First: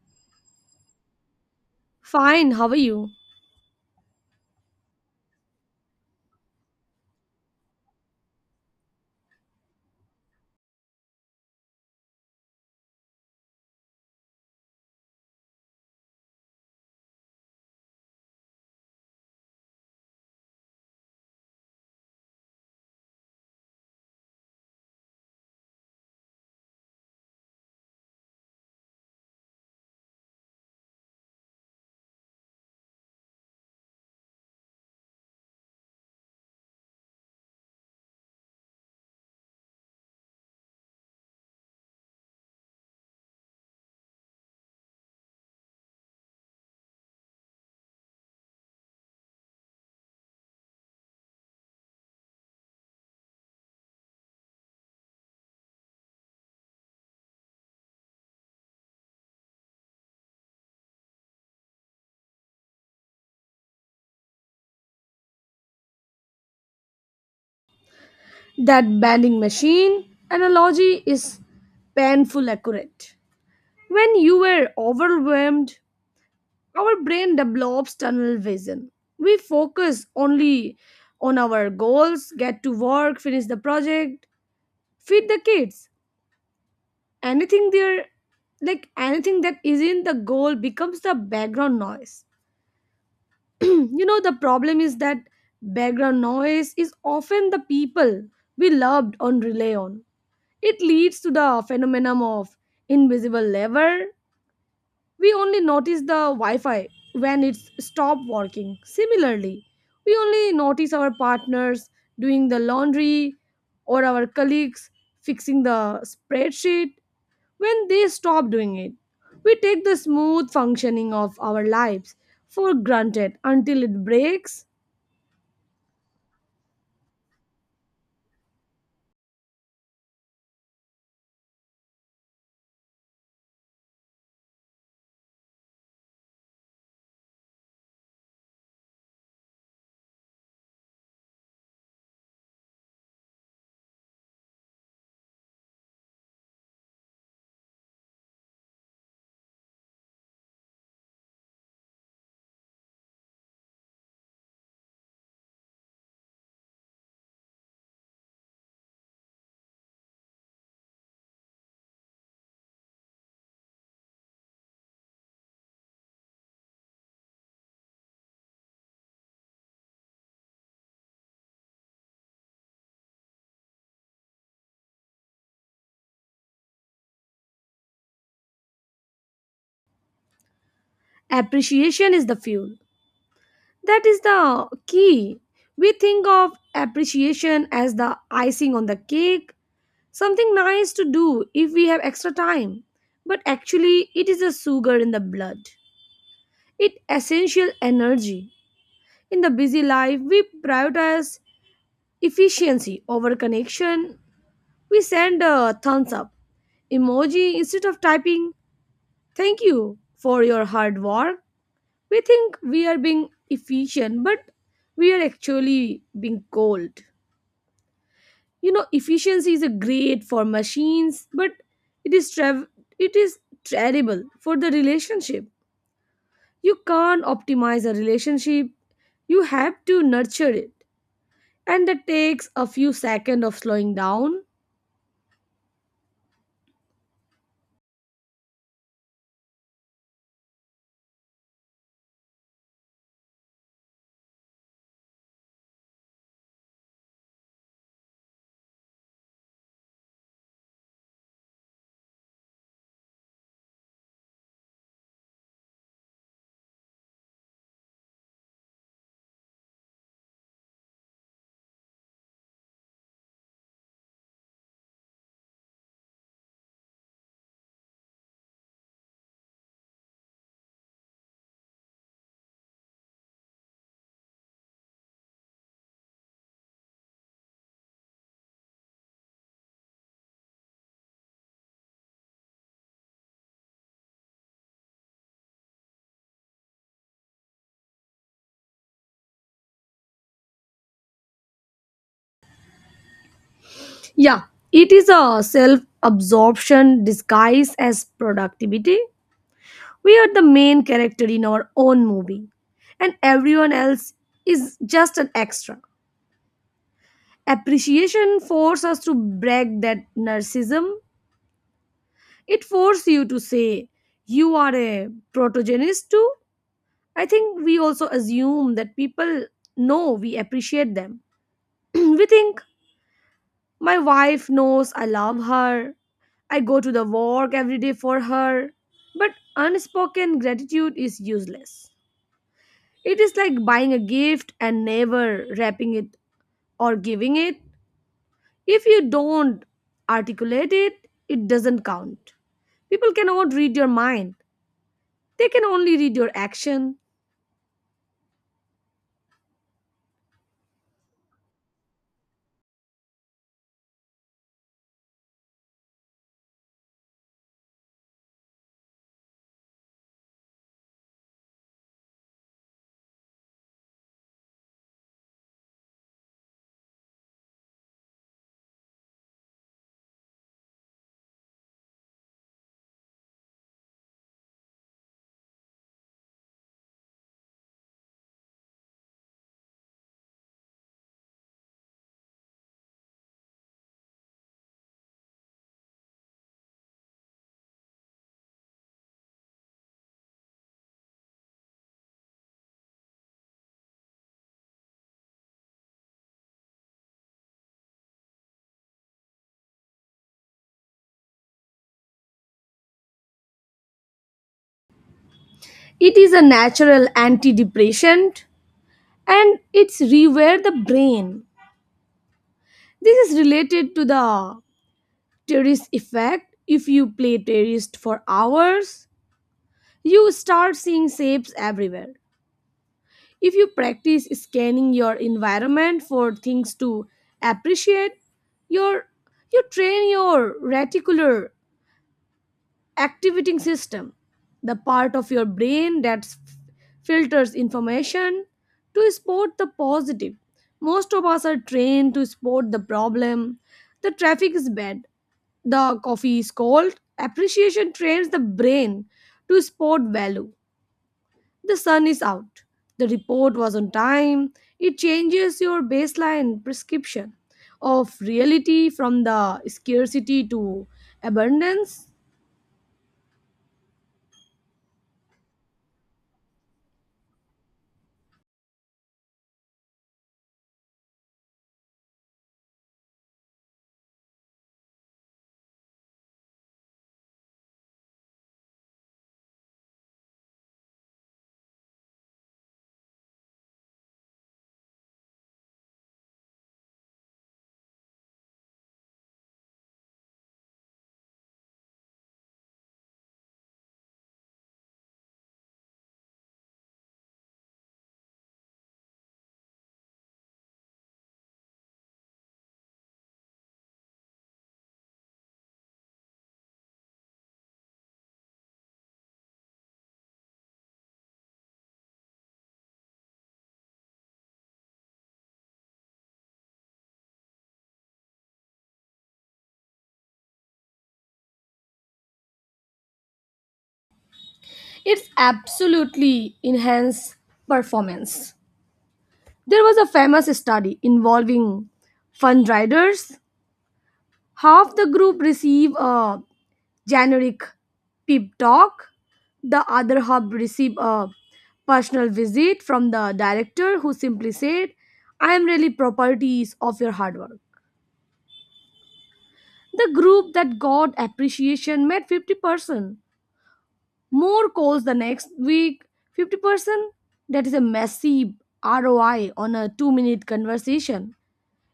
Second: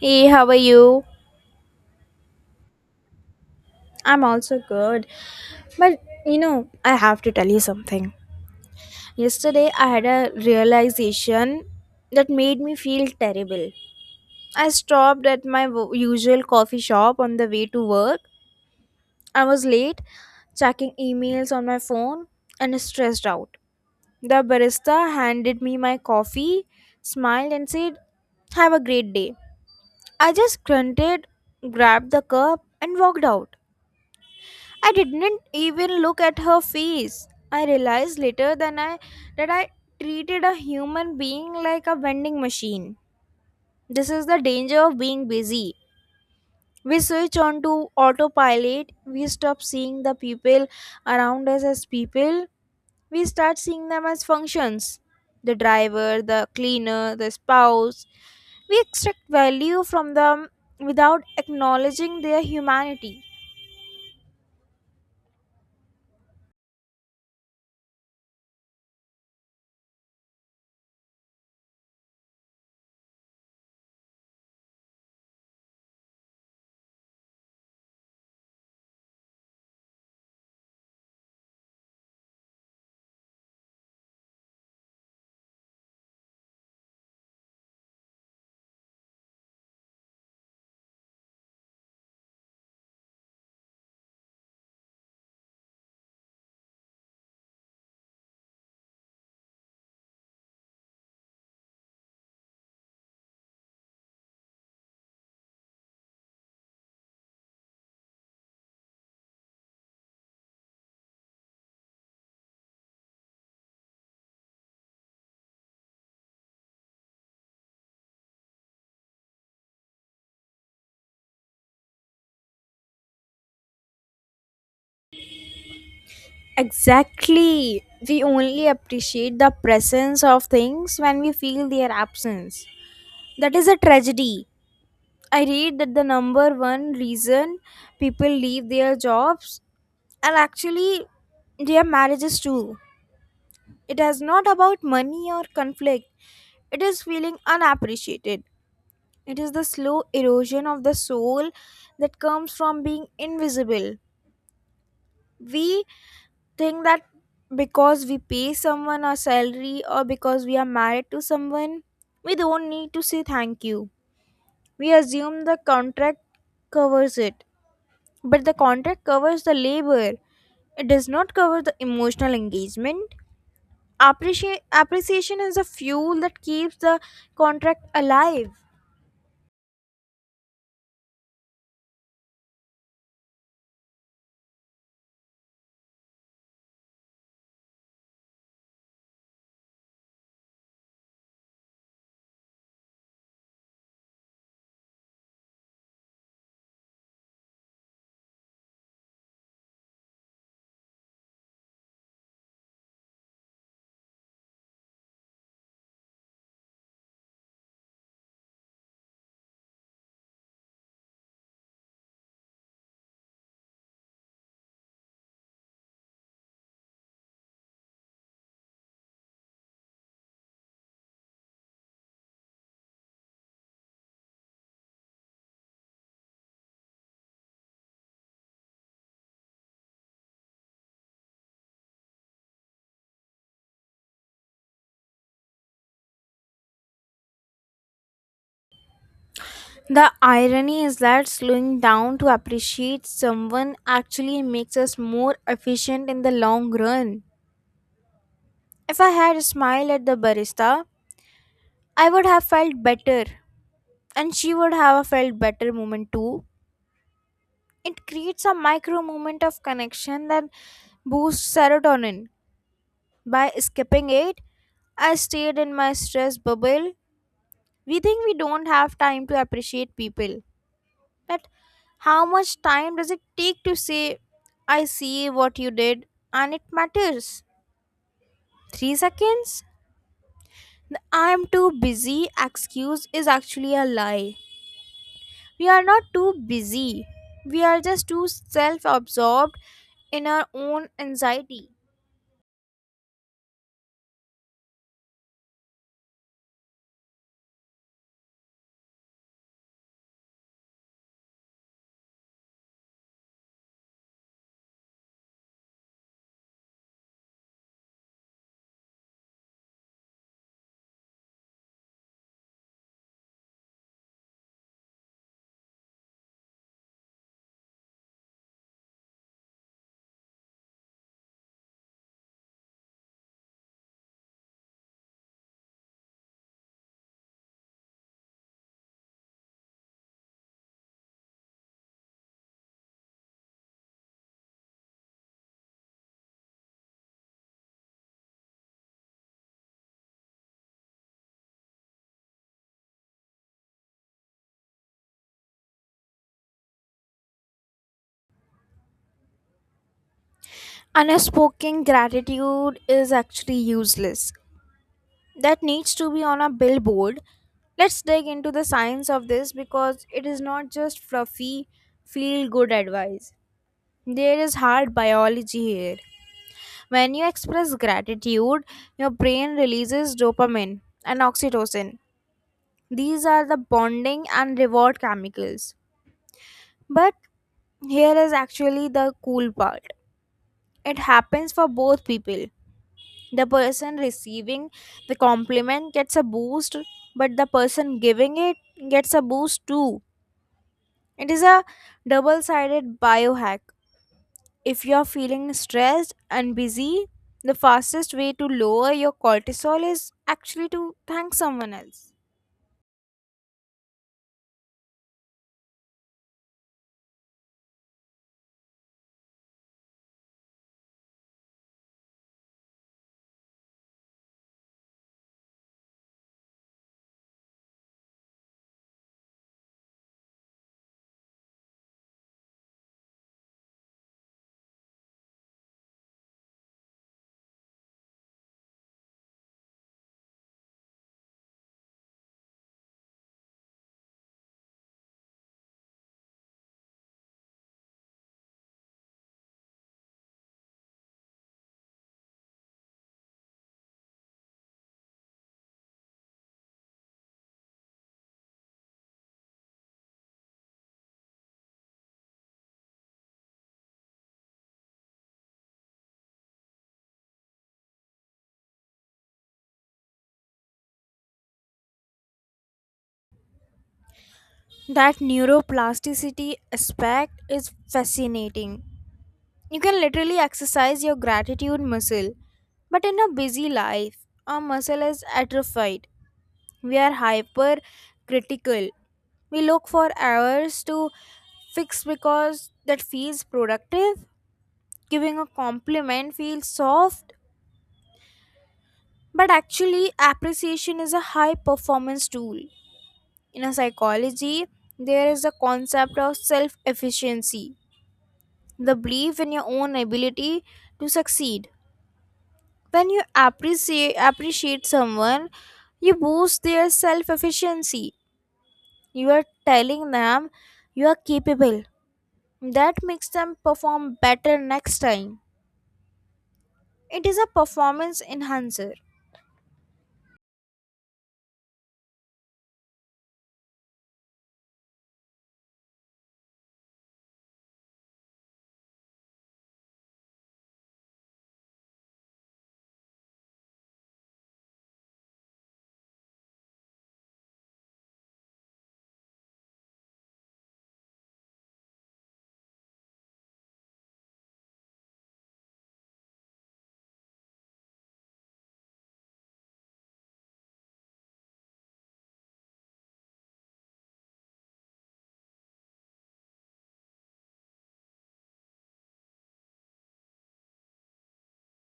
Hey, how are you? Fine, how are you? I'm also good. But you know, I have to tell you something. Yesterday, I had a realization that made me feel terrible. I stopped at my usual coffee shop on the way to work. I was late, checking emails on my phone, and stressed out. The barista handed me my coffee, smiled, and said, "Have a great day." I just grunted, grabbed the cup, and walked out. I didn't even look at her face. I realized later than I that I treated a human being like a vending machine. This is the danger of being busy. We switch on to autopilot. We stop seeing the people around us as people. We start seeing them as functions. The driver, the cleaner, the spouse. We extract value from them without acknowledging their humanity. That banding machine analogy is painful accurate. When you were overwhelmed, our brain develops tunnel vision. We focus only on our goals, get to work, finish the project, feed the kids. Anything there, like anything that isn't the goal, becomes the background noise. The problem is that background noise is often the people we loved on rely on. It leads to the phenomenon of invisible labor. We only notice the Wi Fi when it's stopped working. Similarly, we only notice our partners doing the laundry or our colleagues fixing the spreadsheet when they stop doing it. We take the smooth functioning of our lives for granted until it breaks. Exactly. We only appreciate the presence of things when we feel their absence. That is a tragedy. I read that the number one reason people leave their jobs, and actually their marriages too, it is not about money or conflict, it is feeling unappreciated. It is the slow erosion of the soul that comes from being invisible. We think that because we pay someone a salary or because we are married to someone, we don't need to say thank you. We assume the contract covers it. But the contract covers the labor, it does not cover the emotional engagement. Appreciation is the fuel that keeps the contract alive. Appreciation is the fuel. That is the key. We think of appreciation as the icing on the cake, something nice to do if we have extra time. But actually, it is a sugar in the blood. It essential energy. In the busy life, we prioritize efficiency over connection. We send a thumbs up emoji instead of typing thank you for your hard work. We think we are being efficient, but we are actually being cold. Efficiency is a great for machines, but it is trav- it is terrible for the relationship. You can't optimize a relationship, you have to nurture it, and that takes a few seconds of slowing down. The irony is that slowing down to appreciate someone actually makes us more efficient in the long run. If I had smiled at the barista, I would have felt better, and she would have felt better moment too. It creates a micro moment of connection that boosts serotonin. By skipping it, I stayed in my stress bubble. We think we don't have time to appreciate people, but how much time does it take to say, "I see what you did, and it matters"? 3 seconds? The I'm too busy excuse is actually a lie. We are not too busy. We are just too self absorbed in our own anxiety. Yeah, it is a self absorption disguised as productivity. We are the main character in our own movie, and everyone else is just an extra. Appreciation forces us to break that narcissism. It forces you to say, you are a protogenist too. I think we also assume that people know we appreciate them. We think, my wife knows I love her. I go to the work every day for her. But unspoken gratitude is useless. It is like buying a gift and never wrapping it or giving it. If you don't articulate it, it doesn't count. People cannot read your mind, they can only read your action. Unspoken gratitude is actually useless. That needs to be on a billboard. Let's dig into the science of this because it is not just fluffy, feel good advice. There is hard biology here. When you express gratitude, your brain releases dopamine and oxytocin. These are the bonding and reward chemicals. But here is actually the cool part. It happens for both people. The person receiving the compliment gets a boost, but the person giving it gets a boost too. It is a double sided biohack. If you're feeling stressed and busy, the fastest way to lower your cortisol is actually to thank someone else. It is a natural antidepressant, and it's rewire the brain. This is related to the terrorist effect. If you play terrorist for hours, you start seeing shapes everywhere. If you practice scanning your environment for things to appreciate, your you train your reticular activating system, the part of your brain that filters information to spot the positive. Most of us are trained to spot the problem. The traffic is bad, the coffee is cold. Appreciation trains the brain to spot value. The sun is out, the report was on time. It changes your baseline prescription of reality from the scarcity to abundance. That neuroplasticity aspect is fascinating. You can literally exercise your gratitude muscle, but in a busy life, our muscle is atrophied. We are hyper critical. We look for hours to fix because that feels productive. Giving a compliment feels soft, but actually, appreciation is a high performance tool. In a psychology, there is a concept of self efficiency, the belief in your own ability to succeed. When you appreciate someone, you boost their self efficiency. You are telling them you are capable. That makes them perform better next time. It is a performance enhancer. It's absolutely enhanced performance. There was a famous study involving fundriders. Half the group received a generic pep talk, the other half received a personal visit from the director who simply said, I am really properties of your hard work. The group that got appreciation made 50% more calls the next week. 50%, that is a massive ROI on a 2-minute conversation.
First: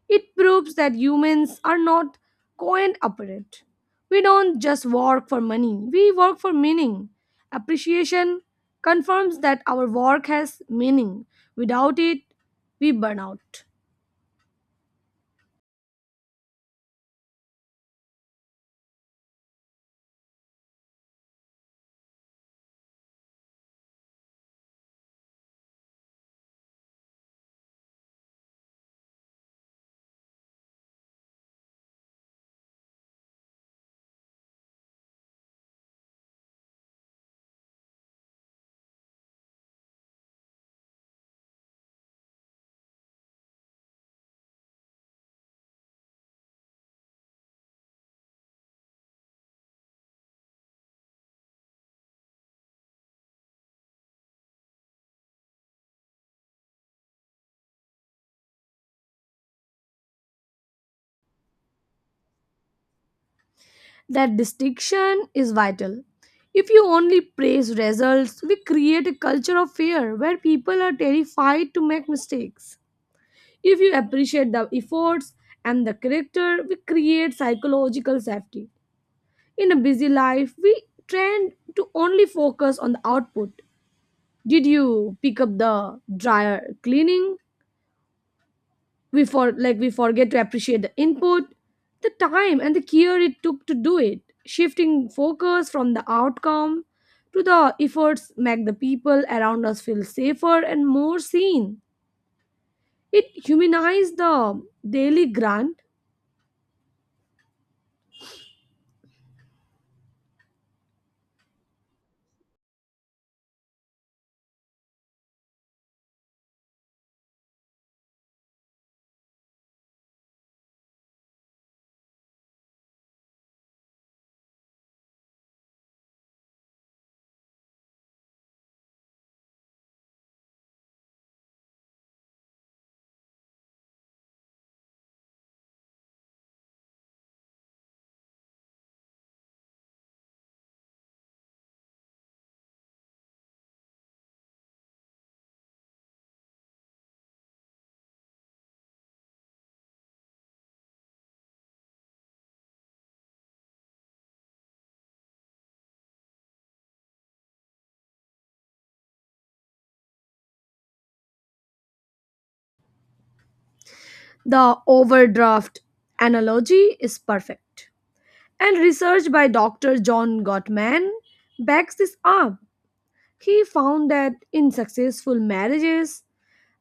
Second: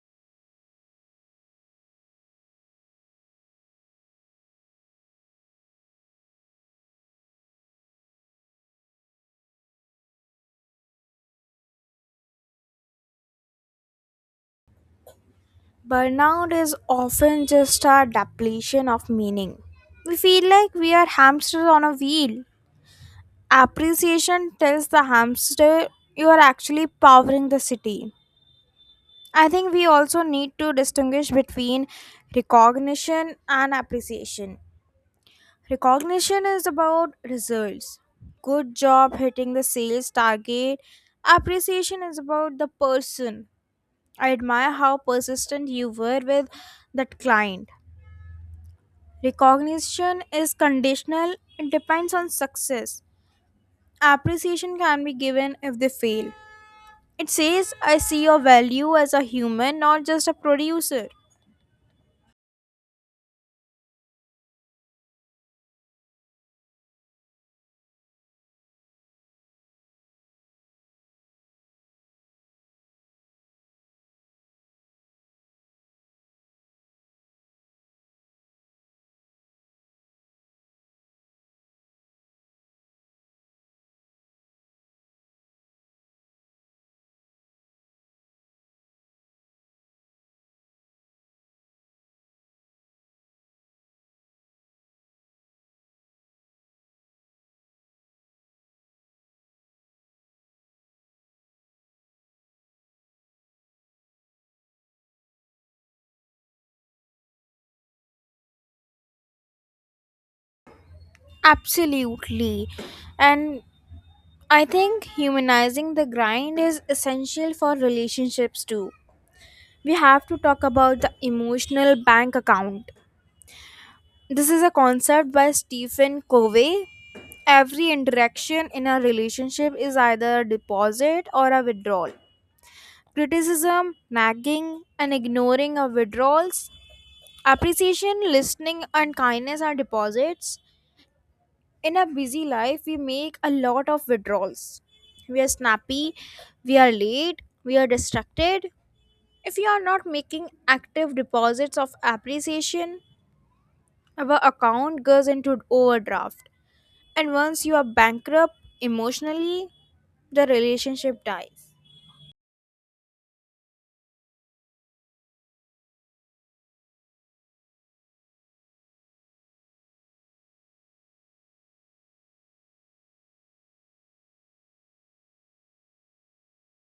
It proves that humans are not coin operate. We don't just work for money, we work for meaning. Appreciation confirms that our work has meaning. Without it, we burn out. Burnout is often just a depletion of meaning. We feel like we are hamsters on a wheel. Appreciation tells the hamster you are actually powering the city. I think we also need to distinguish between recognition and appreciation. Recognition is about results. Good job hitting the sales target. Appreciation is about the person. I admire how persistent you were with that client. Recognition is conditional, it depends on success. Appreciation can be given if they fail. It says, I see your value as a human, not just a producer. That distinction is vital. If you only praise results, we create a culture of fear where people are terrified to make mistakes. If you appreciate the efforts and the character, we create psychological safety. In a busy life, we tend to only focus on the output. Did you pick up the dryer cleaning? We forget to appreciate the input, the time and the care it took to do it. Shifting focus from the outcome to the efforts make the people around us feel safer and more seen. It humanizes the daily grind. Absolutely. And I think humanizing the grind is essential for relationships too. We have to talk about the emotional bank account. This is a concept by Stephen Covey. Every interaction in a relationship is either a deposit or a withdrawal. Criticism, nagging, and ignoring are withdrawals. Appreciation, listening, and kindness are deposits. In a busy life, we make a lot of withdrawals. We are snappy, we are late, we are distracted. If you are not making active deposits of appreciation, our account goes into overdraft, and once you are bankrupt emotionally, the relationship dies. The overdraft analogy is perfect. And research by Dr. John Gottman backs this up. He found that in successful marriages,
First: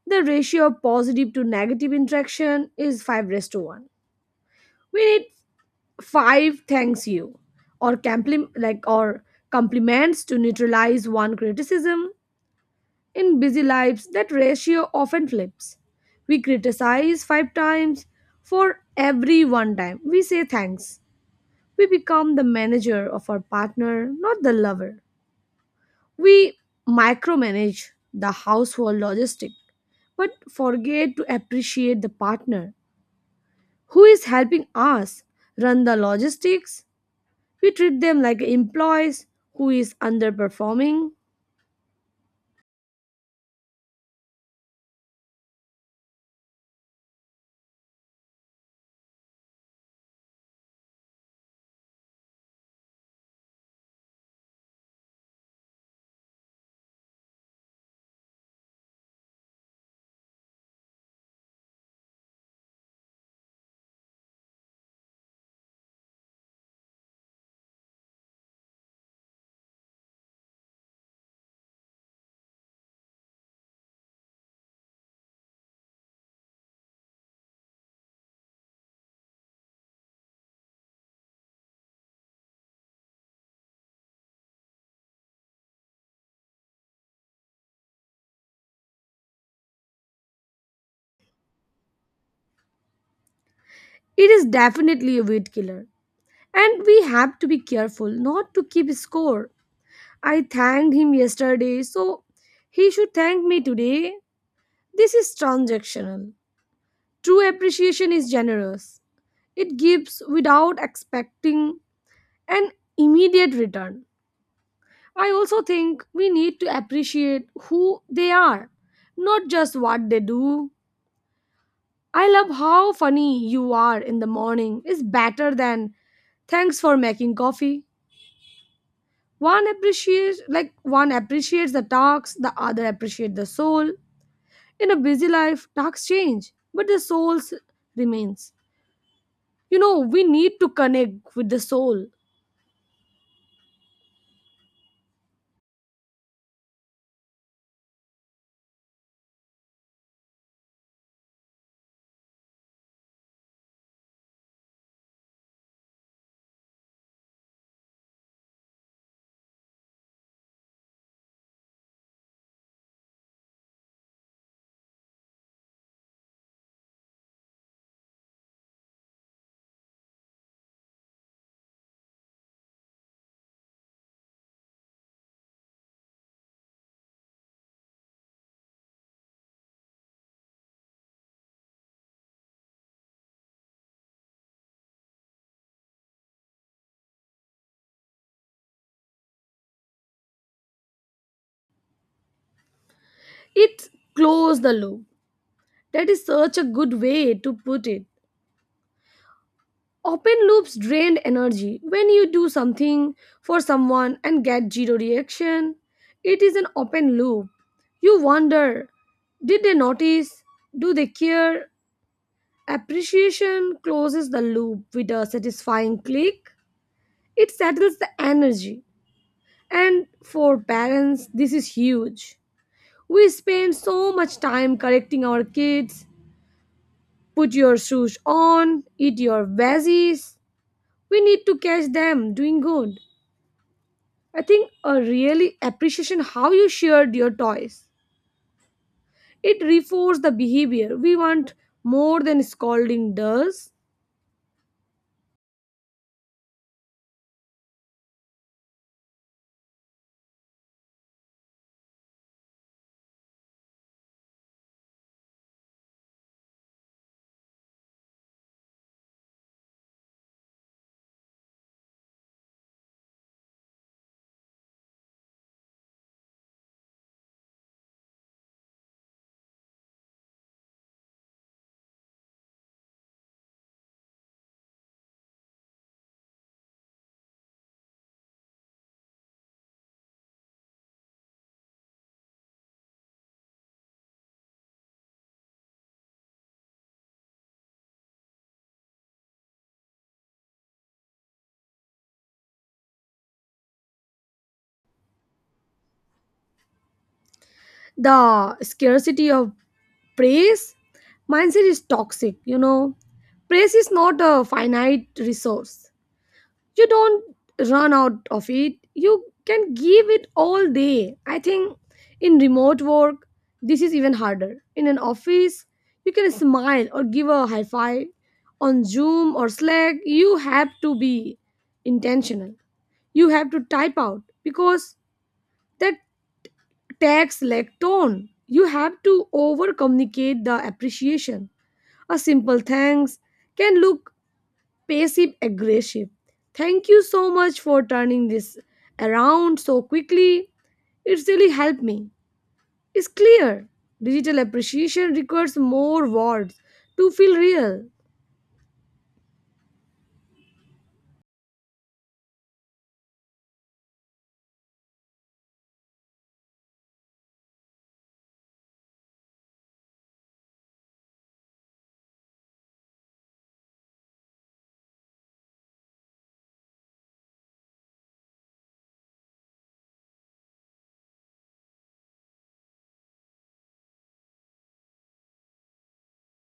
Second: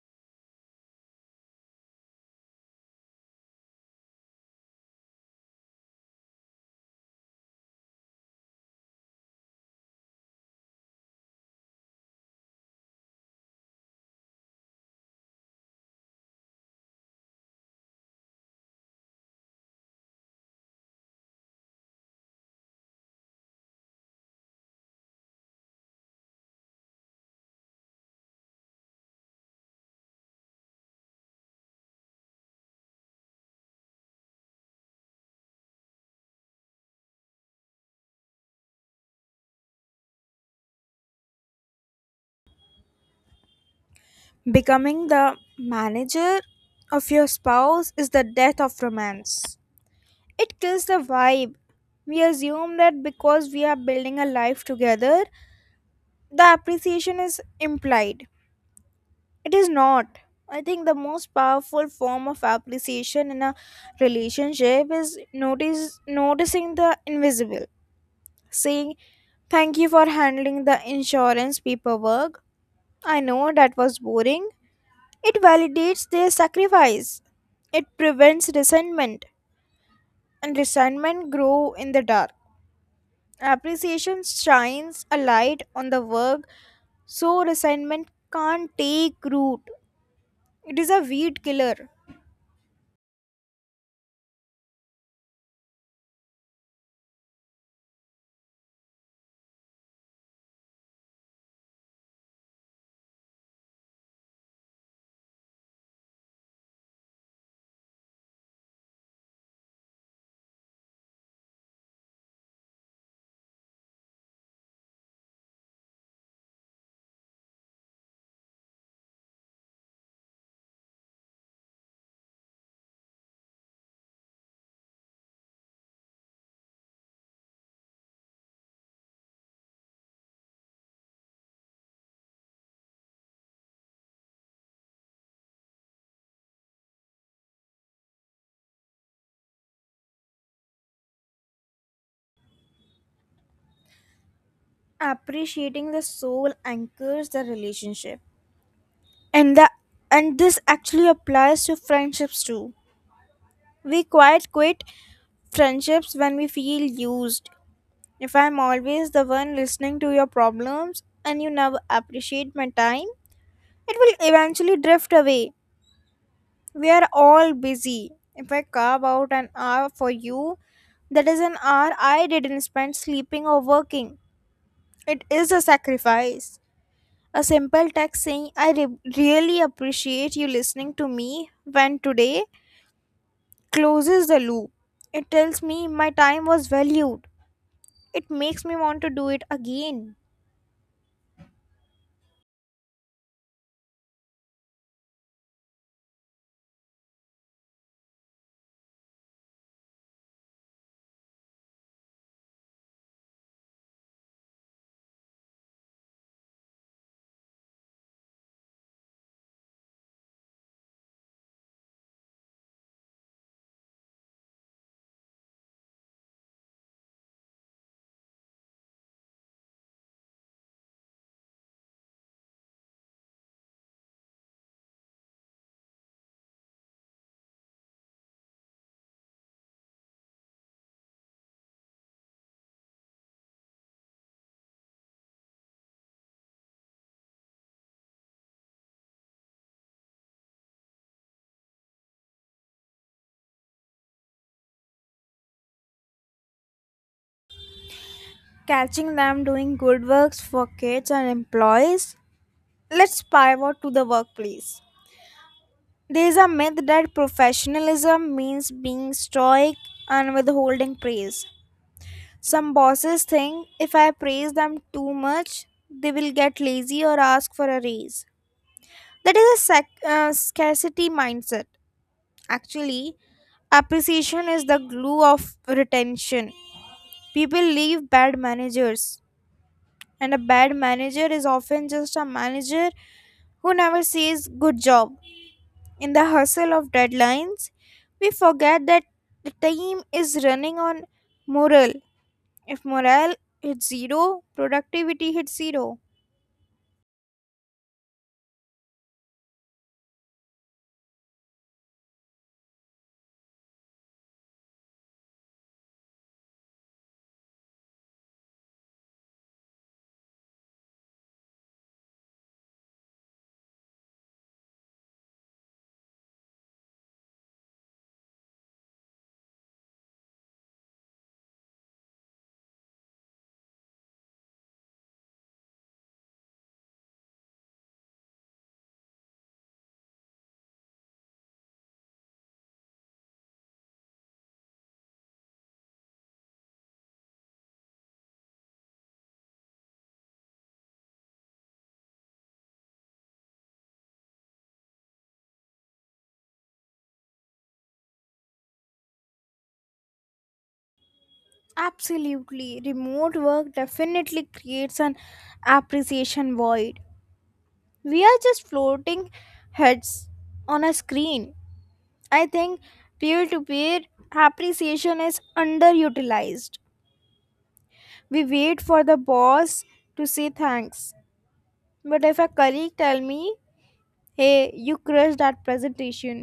the ratio of positive to negative interaction is 5 raised to 1. We need 5 thanks you or compliments to neutralize one criticism. In busy lives, that ratio often flips. We criticize five times for every one time. We say thanks. We become the manager of our partner, not the lover. We micromanage the household logistic, but forget to appreciate the partner who is helping us run the logistics. We treat them like employees who is underperforming. Becoming the manager of your spouse is the death of romance. It kills the vibe. We assume that because we are building a life together, the appreciation is implied. It is not. I think the most powerful form of appreciation in a relationship is notice noticing the invisible. Saying thank you for handling the insurance paperwork. I know that was boring. It validates their sacrifice. It prevents resentment, and resentment grow in the dark. Appreciation shines a light on the work so resentment can't take root. It is a weed killer. It is definitely a weed killer. And we have to be careful not to keep score. I thanked him yesterday, so he should thank me today. This is transactional. True appreciation is generous, it gives without expecting an immediate return. I also think we need to appreciate who they are, not just what they do. I love how funny you are in the morning is better than thanks for making coffee. One appreciates the tasks, the other appreciates the soul. In a busy life, tasks change, but the soul remains. We need to connect with the soul. Appreciating the soul anchors the relationship. And the and this actually applies to friendships too. We quit friendships when we feel used. If I'm always the one listening to your problems and you never appreciate my time, it will eventually drift away. We are all busy. If I carve out an hour for you, that is an hour I didn't spend sleeping or working. It is a sacrifice. A simple text saying, "I really appreciate you listening to me when today" closes the loop. It tells me my time was valued. It makes me want to do it again. It close the loop. That is such a good way to put it. Open loops drain energy. When you do something for someone and get zero reaction, it is an open loop. You wonder, did they notice? Do they care? Appreciation closes the loop with a satisfying click. It settles the energy. And for parents, this is huge. We spend so much time correcting our kids. Put your shoes on, eat your veggies. We need to catch them doing good. I think a really appreciation how you shared your toys. It reinforces the behavior we want more than scolding does. Catching them doing good works for kids and employees. Let's pivot to the workplace. There is a myth that professionalism means being stoic and withholding praise. Some bosses think if I praise them too much, they will get lazy or ask for a raise. That is a scarcity mindset. Actually, appreciation is the glue of retention. People leave bad managers, and a bad manager is often just a manager who never says good job. In the hustle of deadlines, we forget that the team is running on morale. If morale hits zero, productivity hits zero. The scarcity of praise mindset is toxic. Praise is not a finite resource. You don't run out of it, you can give it all day. I think in remote work, this is even harder. In an office, you can smile or give a high five. On Zoom or Slack, you have to be intentional. You have to type out because that text like tone. You have to over communicate the appreciation. A simple thanks can look passive aggressive. Thank you so much for turning this around so quickly. It's really helped me. It's clear. Digital appreciation requires more words to feel real. Absolutely. Remote work definitely creates an appreciation void. We are just floating heads on a screen. I think peer to peer appreciation is underutilized. We wait for the boss to say thanks. But if a colleague tell me, "Hey, you crushed that presentation,"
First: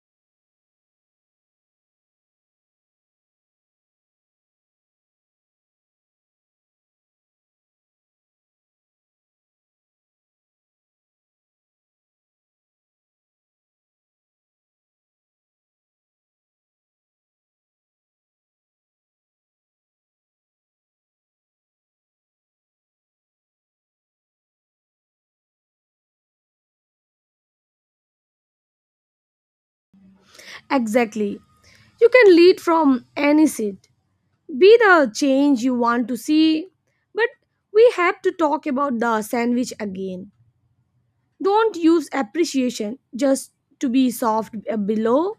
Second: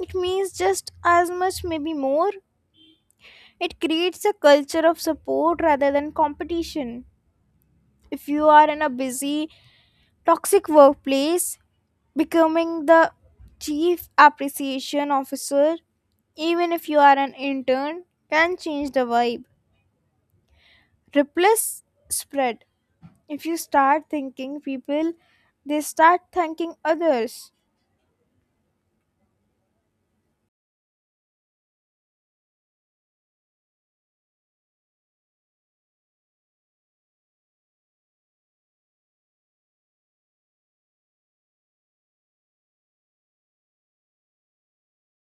it means just as much, maybe more. It creates a culture of support rather than competition. If you are in a busy, toxic workplace, becoming the chief appreciation officer, even if you are an intern, can change the vibe. Replace spread. If you start thanking people, they start thanking others. Exactly. You can lead from any seat. Be the change you want to see. But we have to talk about the sandwich again. Don't use appreciation just to be soft below.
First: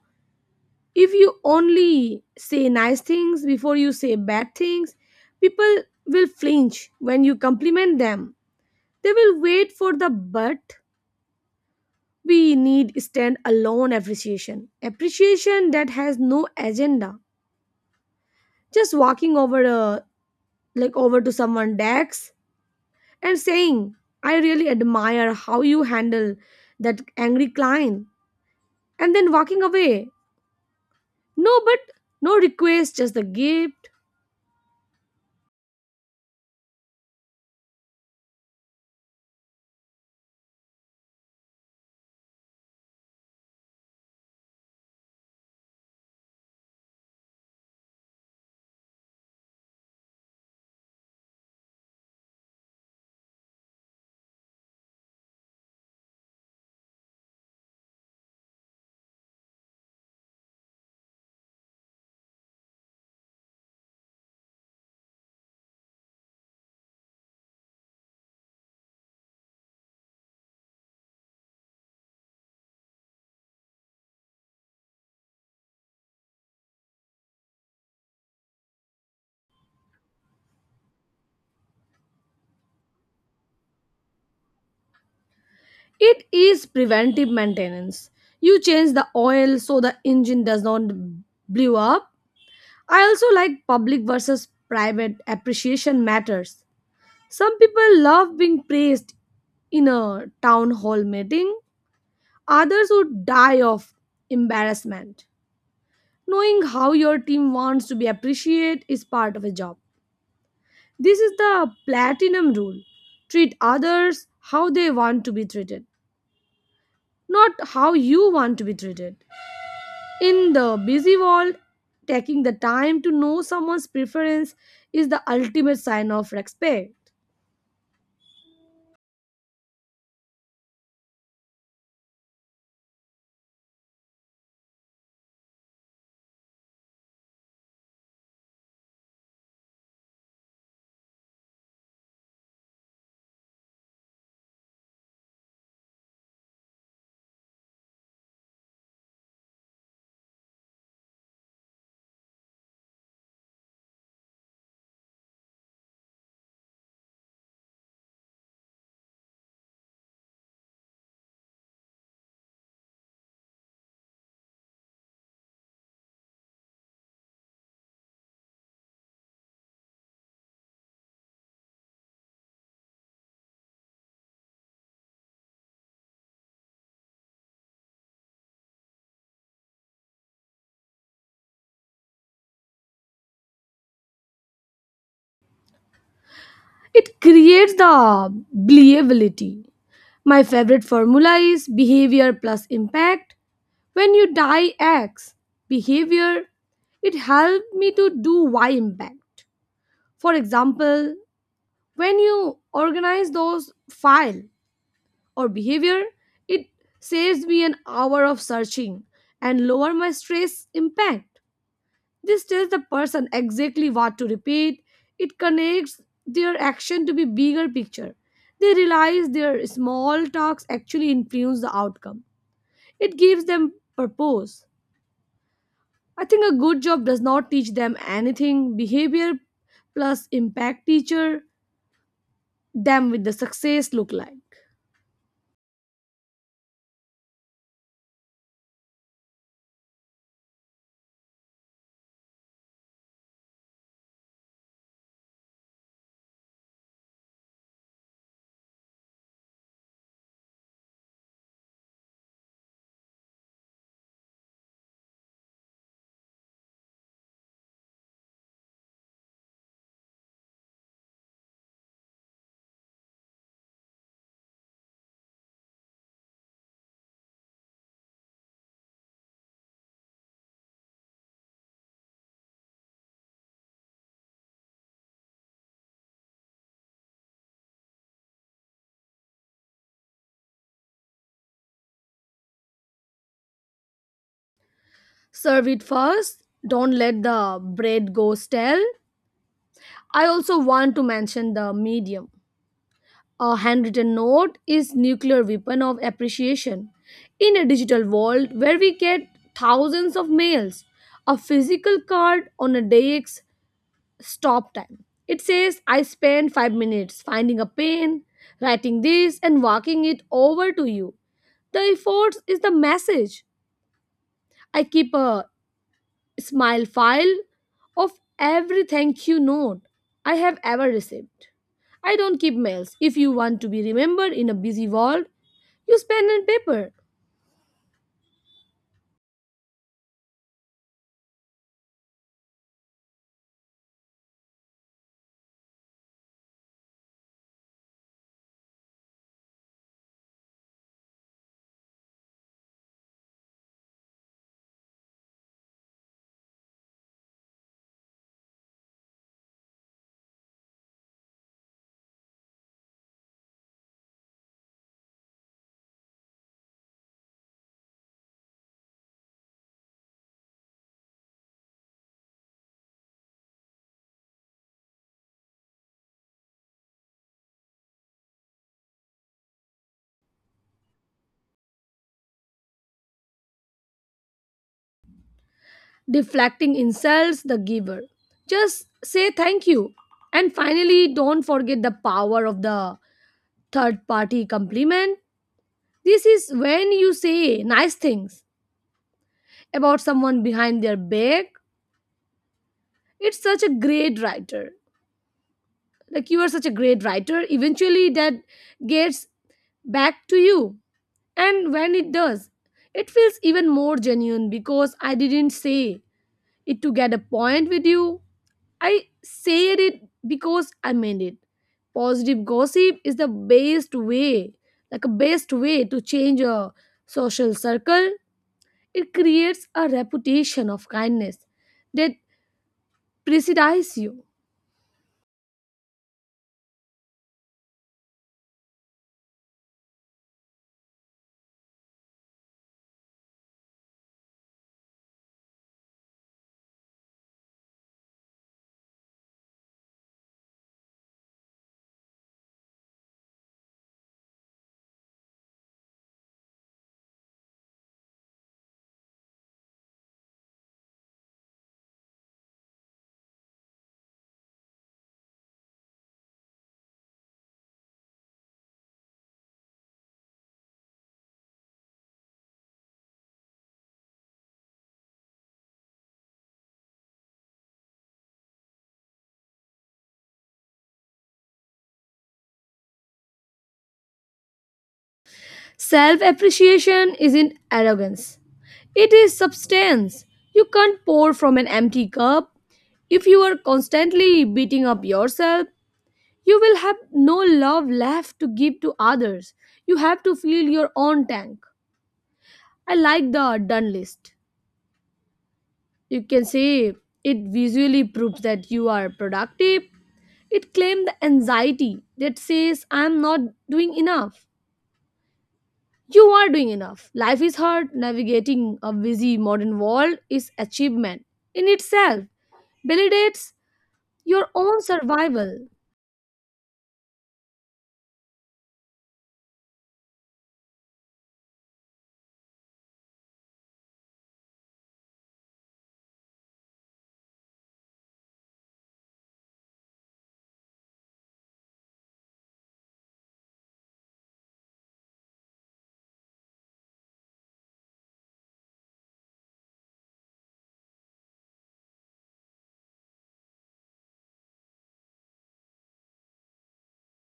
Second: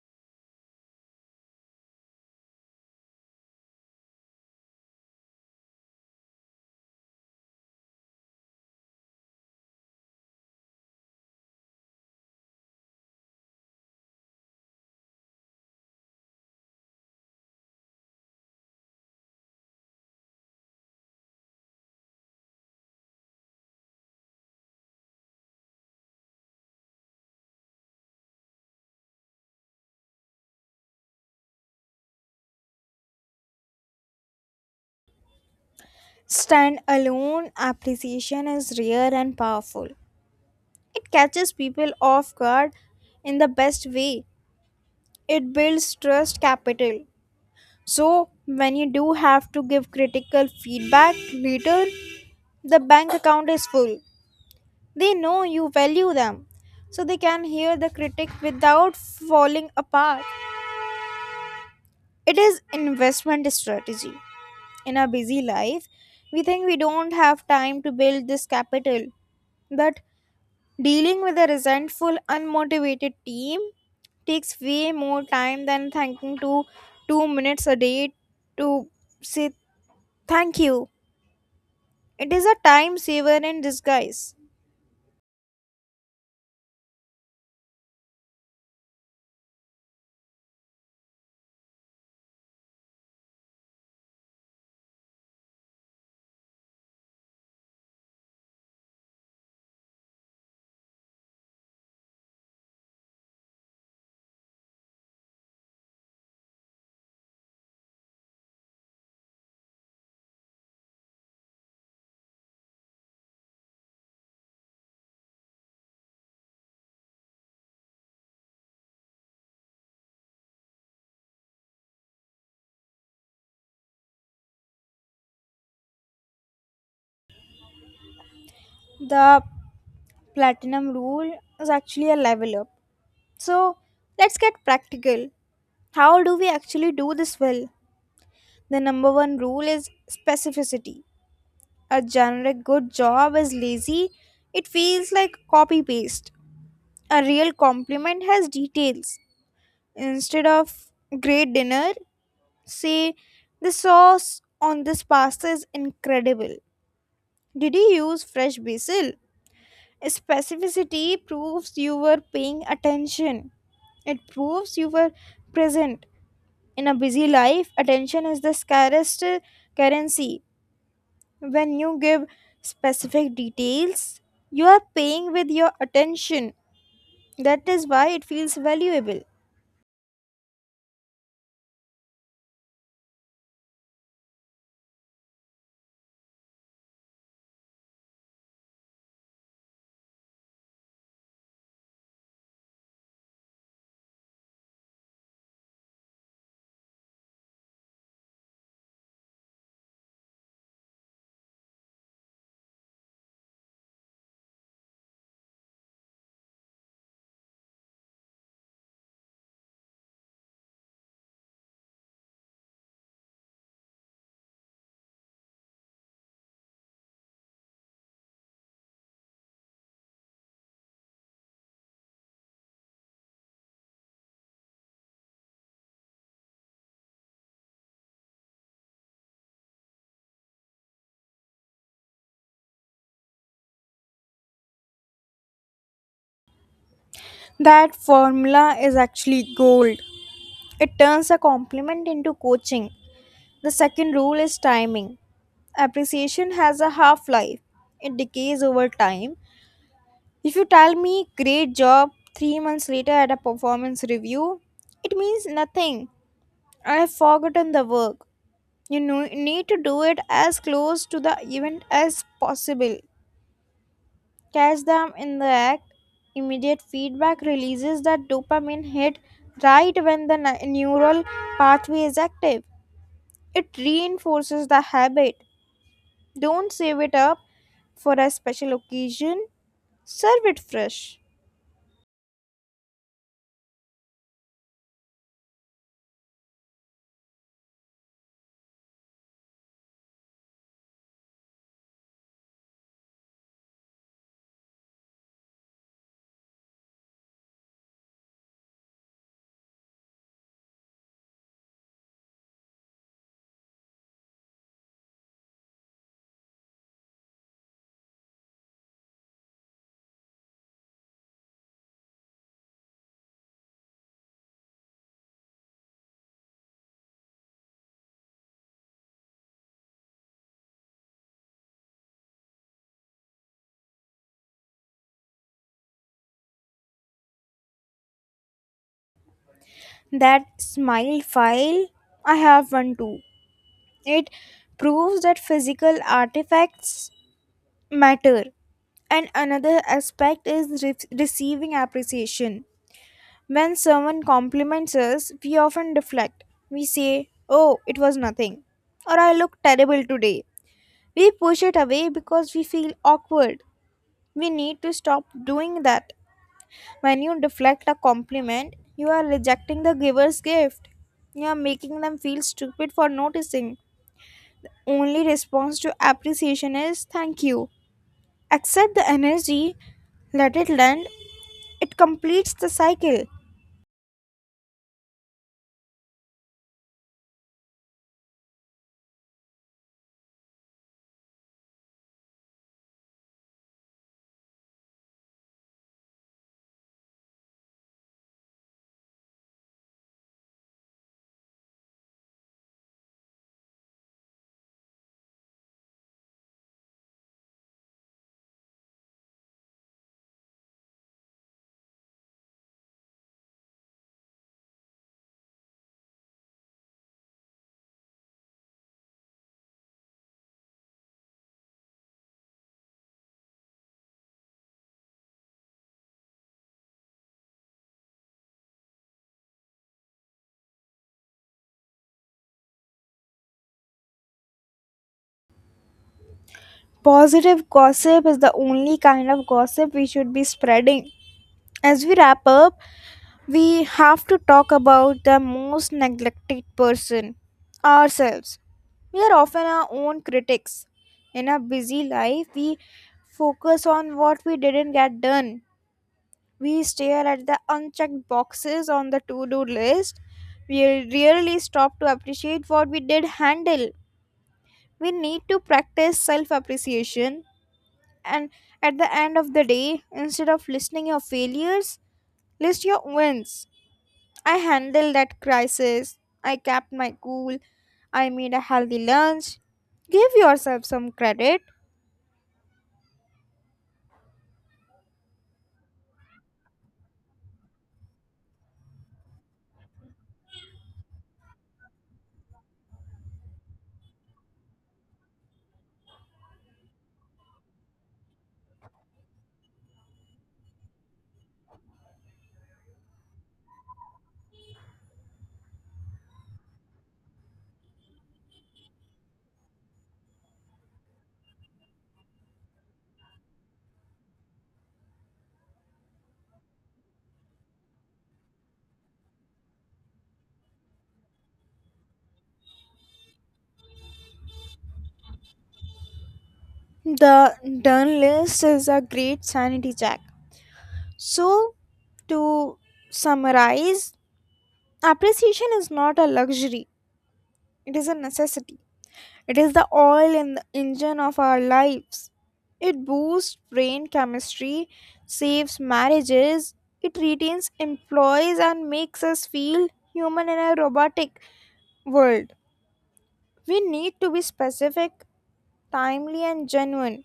If you only say nice things before you say bad things, people will flinch when you compliment them. They will wait for the but. We need stand alone appreciation. Appreciation that has no agenda. Just walking over a like over to someone's desk and saying, I really admire how you handle that angry client, and then walking away. No, but no request, just the gift. Stand alone appreciation is rare and powerful. It catches people off guard in the best way. It builds trust capital. So when you do have to give critical feedback later, the bank account is full. They know you value them, so they can hear the critic without falling apart. It is investment strategy. In our busy life, we think we don't have time to build this capital, but dealing with a resentful, unmotivated team takes way more time than thanking to 2 minutes a day to say thank you. It is a time saver in disguise. It is preventive maintenance. You change the oil so the engine does not blow up. I also like public versus private appreciation matters. Some people love being praised in a town hall meeting, others would die of embarrassment. Knowing how your team wants to be appreciated is part of a job. This is the platinum rule: treat others how they want to be treated, not how you want to be treated. In the busy world, taking the time to know someone's preference is the ultimate sign of respect. The platinum rule is actually a level up. So let's get practical. How do we actually do this well? The number one rule is specificity. A generic good job is lazy, it feels like copy paste. A real compliment has details. Instead of great dinner, say the sauce on this pasta is incredible. Did you use fresh basil? Specificity proves you were paying attention. It proves you were present. In a busy life, attention is the scarcest currency. When you give specific details, you are paying with your attention. That is why it feels valuable. It creates the believability. My favorite formula is behavior plus impact. When you die X behavior, it helped me to do Y impact. For example, when you organize those file or behavior, it saves me an hour of searching and lower my stress impact. This tells the person exactly what to repeat. It connects their action to be bigger picture. They realize their small talks actually influence the outcome. It gives them purpose. I think a good job does not teach them anything. Behavior plus impact teacher them with the success look like. That formula is actually gold. It turns a compliment into coaching. The second rule is timing. Appreciation has a half life, it decays over time. If you tell me great job 3 months later at a performance review, it means nothing. I have forgotten the work. You know, need to do it as close to the event as possible. Catch them in the act. Immediate feedback releases that dopamine hit right when the neural pathway is active. It reinforces the habit. Don't save it up for a special occasion, serve it fresh. Serve it first. Don't let the bread go stale. I also want to mention the medium. A handwritten note is nuclear weapon of appreciation. In a digital world where we get thousands of mails, a physical card on a day's stop time. It says I spent 5 minutes finding a pen, writing this and walking it over to you. The effort is the message. I keep a smile file of every thank you note I have ever received. I don't keep mails. If you want to be remembered in a busy world, use pen and paper. That smile file, I have one too. It proves that physical artifacts matter. And another aspect is receiving appreciation. When someone compliments us, we often deflect. We say, "Oh, it was nothing," or "I look terrible today." We push it away because we feel awkward. We need to stop doing that. When you deflect a compliment, you are rejecting the giver's gift. You are making them feel stupid for noticing. Only response to appreciation is thank you. Accept the energy, let it land. It completes the cycle. Deflecting insults the giver. Just say thank you. And finally, don't forget the power of the third party compliment. This is when you say nice things about someone behind their back. It's such a great writer. Like you are such a great writer, eventually that gets back to you. And when it does, it feels even more genuine because I didn't say it to get a point with you. I said it because I meant it. Positive gossip is the best way like a best way to change a social circle. It creates a reputation of kindness that precedes you. Positive gossip is the only kind of gossip we should be spreading. As we wrap up, we have to talk about the most neglected person, ourselves. We are often our own critics. In a busy life, we focus on what we didn't get done. We stare at the unchecked boxes on the to do list. We rarely stop to appreciate what we did handle. We need to practice self appreciation, and at the end of the day, instead of listing your failures, list your wins. I handled that crisis. I kept my cool. I made a healthy lunch. Give yourself some credit. Self appreciation isn't arrogance, it is substance. You can't pour from an empty cup. If you are constantly beating up yourself, you will have no love left to give to others. You have to fill your own tank. I like the done list. You can say it visually proves that you are productive. It claims the anxiety that says I am not doing enough. You are doing enough. Life is hard. Navigating a busy modern world is achievement in itself. Validates your own survival. The done list is a great sanity check. So, to summarize, appreciation is not a luxury, it is a necessity. It is the oil in the engine of our lives. It boosts brain chemistry, saves marriages, it retains employees and makes us feel human in a robotic world. We need to be specific, timely, and genuine.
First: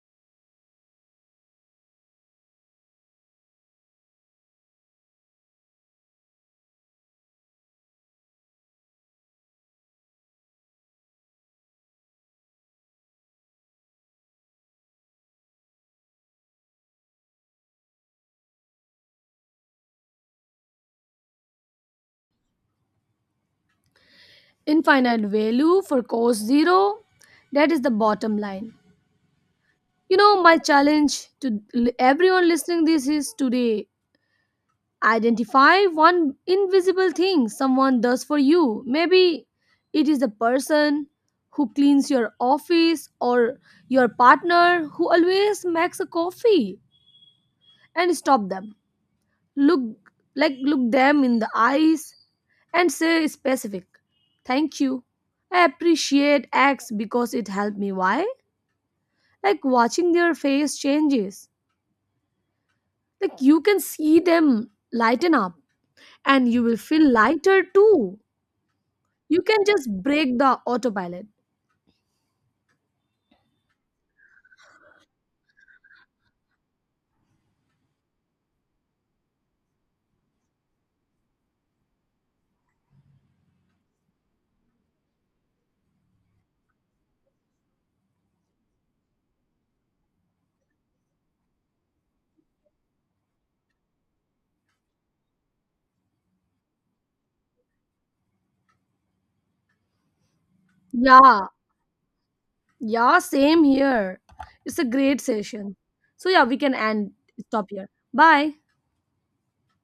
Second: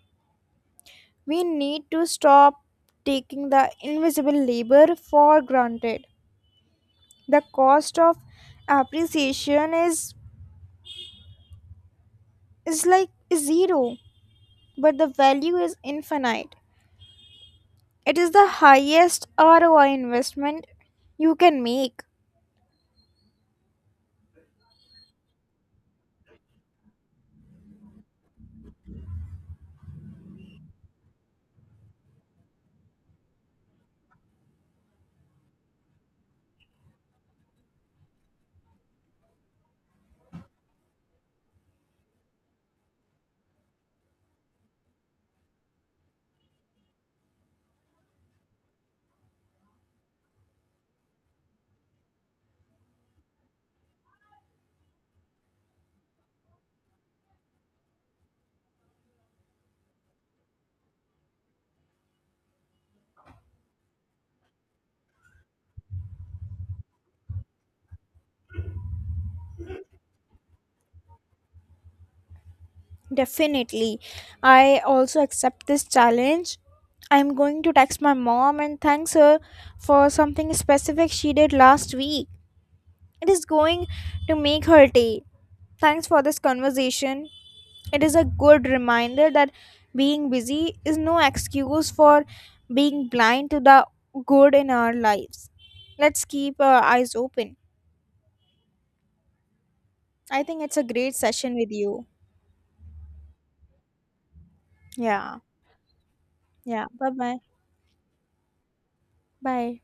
We need to stop taking the invisible labor for granted. The cost of appreciation is like zero, but the value is infinite. It is the highest ROI investment you can make. Infinite value for cost zero. That is the bottom line. My challenge to everyone listening this is today identify one invisible thing someone does for you. Maybe it is the person who cleans your office or your partner who always makes a coffee, and stop them. Look look them in the eyes and say specific. Thank you. I appreciate X because it helped me. Why? Like watching their face changes. Like you can see them lighten up, and you will feel lighter too. You can just break the autopilot. Definitely. I also accept this challenge. I'm going to text my mom and thanks her for something specific she did last week. It is going to make her day. Thanks for this conversation. It is a good reminder that being busy is no excuse for being blind to the good in our lives. Let's keep our eyes open. I think it's a great Yeah, session with you. yeah, same here. It's a great Yeah. session. So, yeah, we can Yeah. Bye end, bye. stop here. Bye. Bye.